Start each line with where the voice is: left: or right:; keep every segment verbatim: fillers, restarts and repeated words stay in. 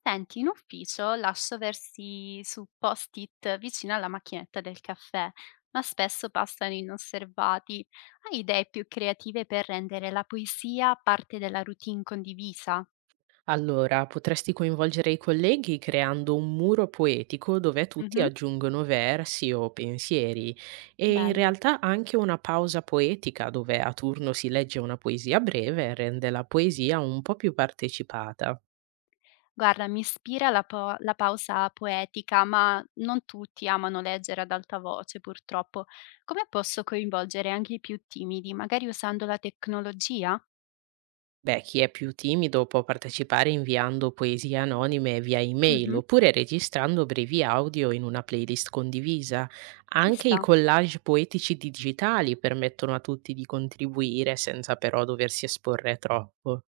left: Senti, in ufficio lascio versi su post-it vicino alla macchinetta del caffè, ma spesso passano inosservati. Hai idee più creative per rendere la poesia parte della routine condivisa?
right: Allora, potresti coinvolgere i colleghi creando un muro poetico dove tutti
left: Mhm.
right: aggiungono versi o pensieri e in
left: Bello.
right: realtà anche una pausa poetica dove a turno si legge una poesia breve rende la poesia un po' più partecipata.
left: Guarda, mi ispira la, po- la pausa poetica, ma non tutti amano leggere ad alta voce, purtroppo. Come posso coinvolgere anche i più timidi, magari usando la tecnologia?
right: Beh, chi è più timido può partecipare inviando poesie anonime via email
left: Mhm.
right: oppure registrando brevi audio in una playlist condivisa.
left: Ci
right: Anche i
left: sta.
right: collage poetici digitali permettono a tutti di contribuire senza però doversi esporre troppo.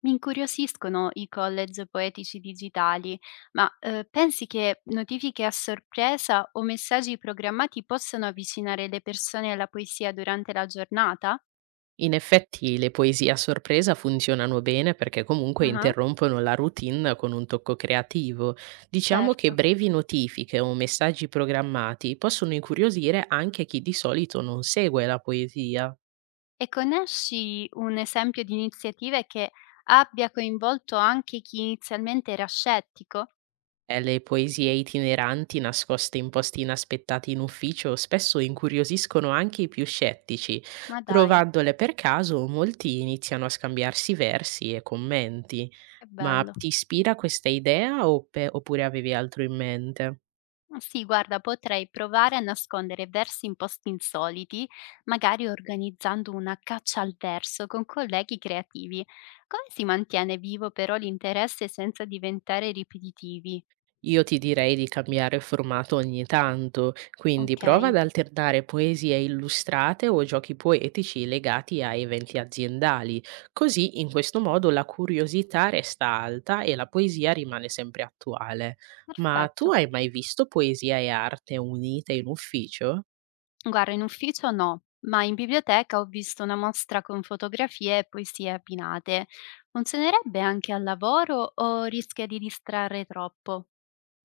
left: Mi incuriosiscono i college poetici digitali, ma eh, pensi che notifiche a sorpresa o messaggi programmati possano avvicinare le persone alla poesia durante la giornata?
right: In effetti, le poesie a sorpresa funzionano bene perché comunque
left: Ah,
right: interrompono la routine con un tocco creativo. Diciamo che
left: certo.
right: brevi notifiche o messaggi programmati possono incuriosire anche chi di solito non segue la poesia.
left: E conosci un esempio di iniziative che abbia coinvolto anche chi inizialmente era scettico?
right: Eh, le poesie itineranti nascoste in posti inaspettati in ufficio spesso incuriosiscono anche i più scettici.
left: Ma dai,
right: Trovandole per caso, molti iniziano a scambiarsi versi e commenti.
left: che
right: Ma
left: bello.
right: ti ispira questa idea oppe- oppure avevi altro in mente?
left: Ma sì, guarda, potrei provare a nascondere versi in posti insoliti, magari organizzando una caccia al verso con colleghi creativi. Come si mantiene vivo però l'interesse senza diventare ripetitivi?
right: Io ti direi di cambiare formato ogni tanto, quindi
left: Ok,
right: prova ad alternare poesie illustrate o giochi poetici legati a eventi aziendali, così in questo modo la curiosità resta alta e la poesia rimane sempre attuale. Ma tu
left: perfetto.
right: hai mai visto poesia e arte unite in ufficio?
left: Guarda, in ufficio no, ma in biblioteca ho visto una mostra con fotografie e poesie abbinate. Funzionerebbe anche al lavoro o rischia di distrarre troppo?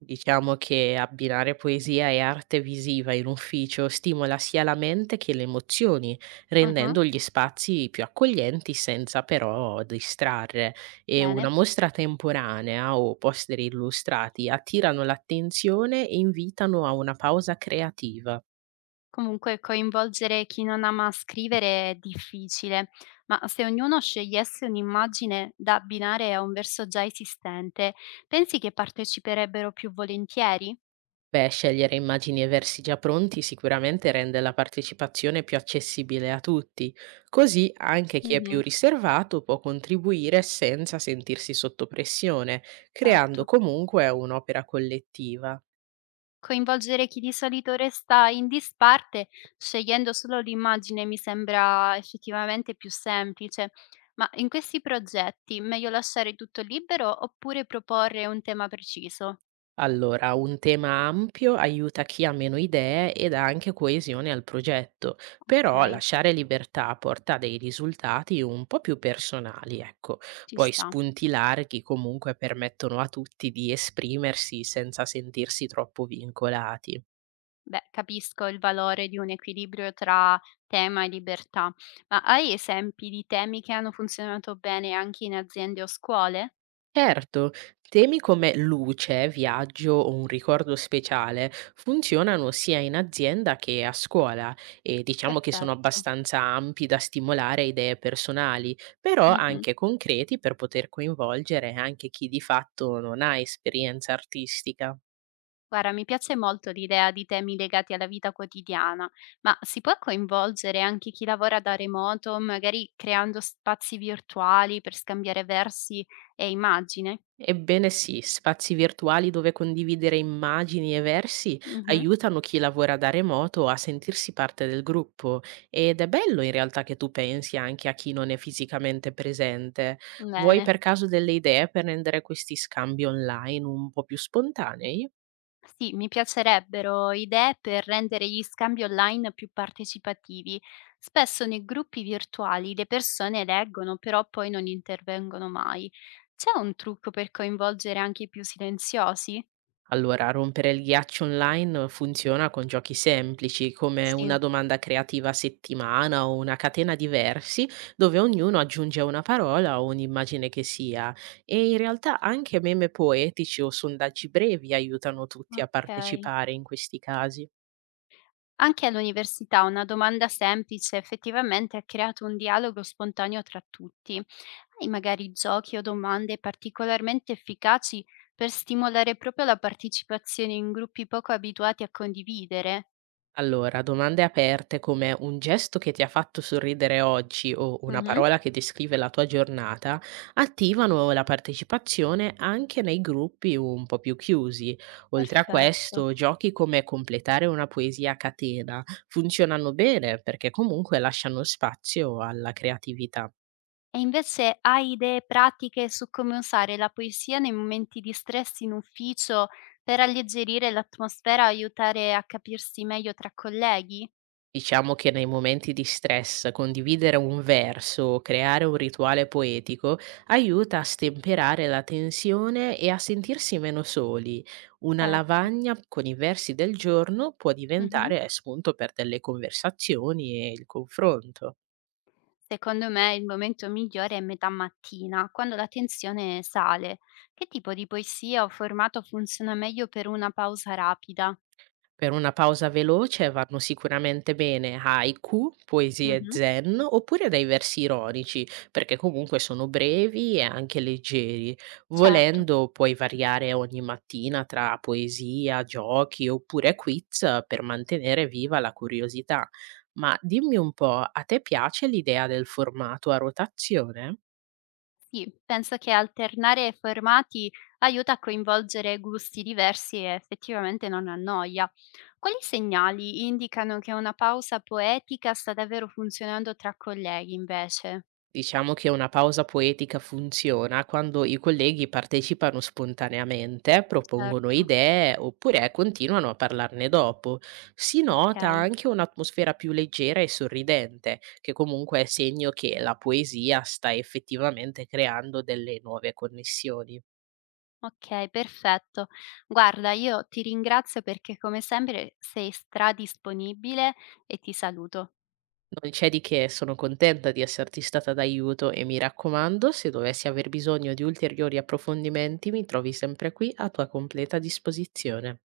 right: Diciamo che abbinare poesia e arte visiva in ufficio stimola sia la mente che le emozioni,
left: Mhm.
right: rendendo gli spazi più accoglienti senza però distrarre. E una
left: Bene.
right: mostra temporanea o poster illustrati attirano l'attenzione e invitano a una pausa creativa.
left: Comunque coinvolgere chi non ama scrivere è difficile, ma se ognuno scegliesse un'immagine da abbinare a un verso già esistente, pensi che parteciperebbero più volentieri?
right: Beh, scegliere immagini e versi già pronti sicuramente rende la partecipazione più accessibile a tutti, così anche chi è più
left: Mhm,
right: riservato può contribuire senza sentirsi sotto pressione, creando
left: certo.
right: comunque un'opera collettiva.
left: Coinvolgere chi di solito resta in disparte scegliendo solo l'immagine mi sembra effettivamente più semplice. Ma in questi progetti meglio lasciare tutto libero oppure proporre un tema preciso?
right: Allora, un tema ampio aiuta chi ha meno idee e dà anche coesione al progetto, però
left: Ok,
right: lasciare libertà porta a dei risultati un po' più personali, ecco.
left: ci
right: Poi
left: sta.
right: spunti larghi comunque permettono a tutti di esprimersi senza sentirsi troppo vincolati.
left: Beh, capisco il valore di un equilibrio tra tema e libertà, ma hai esempi di temi che hanno funzionato bene anche in aziende o scuole?
right: Certo, temi come luce, viaggio o un ricordo speciale funzionano sia in azienda che a scuola e diciamo che sono
left: Perfetto.
right: abbastanza ampi da stimolare idee personali, però
left: Mhm.
right: anche concreti per poter coinvolgere anche chi di fatto non ha esperienza artistica.
left: Guarda, mi piace molto l'idea di temi legati alla vita quotidiana, ma si può coinvolgere anche chi lavora da remoto, magari creando spazi virtuali per scambiare versi e immagini?
right: Ebbene sì, spazi virtuali dove condividere immagini e versi
left: Mhm.
right: aiutano chi lavora da remoto a sentirsi parte del gruppo ed è bello in realtà che tu pensi anche a chi non è fisicamente presente. Vuoi
left: Bene.
right: per caso delle idee per rendere questi scambi online un po' più spontanei?
left: Sì, mi piacerebbero idee per rendere gli scambi online più partecipativi. Spesso nei gruppi virtuali le persone leggono, però poi non intervengono mai. C'è un trucco per coinvolgere anche i più silenziosi?
right: Allora, rompere il ghiaccio online funziona con giochi semplici, come una
left: Sì,
right: domanda creativa a settimana o una catena di versi, dove ognuno aggiunge una parola o un'immagine che sia. E in realtà anche meme poetici o sondaggi brevi aiutano tutti a
left: ok.
right: partecipare in questi casi.
left: Anche all'università una domanda semplice effettivamente ha creato un dialogo spontaneo tra tutti. Hai magari giochi o domande particolarmente efficaci per stimolare proprio la partecipazione in gruppi poco abituati a condividere?
right: Allora, domande aperte come un gesto che ti ha fatto sorridere oggi o una
left: Mhm.
right: parola che descrive la tua giornata attivano la partecipazione anche nei gruppi un po' più chiusi. Oltre a
left: Perfetto.
right: questo, giochi come completare una poesia a catena funzionano bene perché comunque lasciano spazio alla creatività.
left: E invece hai idee pratiche su come usare la poesia nei momenti di stress in ufficio per alleggerire l'atmosfera e aiutare a capirsi meglio tra colleghi?
right: Diciamo che nei momenti di stress condividere un verso o creare un rituale poetico aiuta a stemperare la tensione e a sentirsi meno soli. Una
left: Certo.
right: lavagna con i versi del giorno può
left: Mhm.
right: diventare spunto per delle conversazioni e il confronto.
left: Secondo me il momento migliore è metà mattina, quando la tensione sale. Che tipo di poesia o formato funziona meglio per una pausa rapida?
right: Per una pausa veloce vanno sicuramente bene haiku, poesie
left: Mhm,
right: zen oppure dai versi ironici, perché comunque sono brevi e anche leggeri.
left: certo,
right: Volendo puoi variare ogni mattina tra poesia, giochi oppure quiz eh, per mantenere viva la curiosità. Ma dimmi un po', a te piace l'idea del formato a rotazione?
left: sì, penso che alternare formati aiuta a coinvolgere gusti diversi e effettivamente non annoia. Quali segnali indicano che una pausa poetica sta davvero funzionando tra colleghi invece?
right: Diciamo che una pausa poetica funziona quando i colleghi partecipano spontaneamente, propongono
left: Certo,
right: idee oppure continuano a parlarne dopo. Si
left: ok.
right: nota anche un'atmosfera più leggera e sorridente, che comunque è segno che la poesia sta effettivamente creando delle nuove connessioni.
left: Okay, perfetto. Guarda, io ti ringrazio perché come sempre sei stradisponibile e ti saluto.
right: Non c'è di che, sono contenta di esserti stata d'aiuto e mi raccomando, se dovessi aver bisogno di ulteriori approfondimenti, mi trovi sempre qui a tua completa disposizione.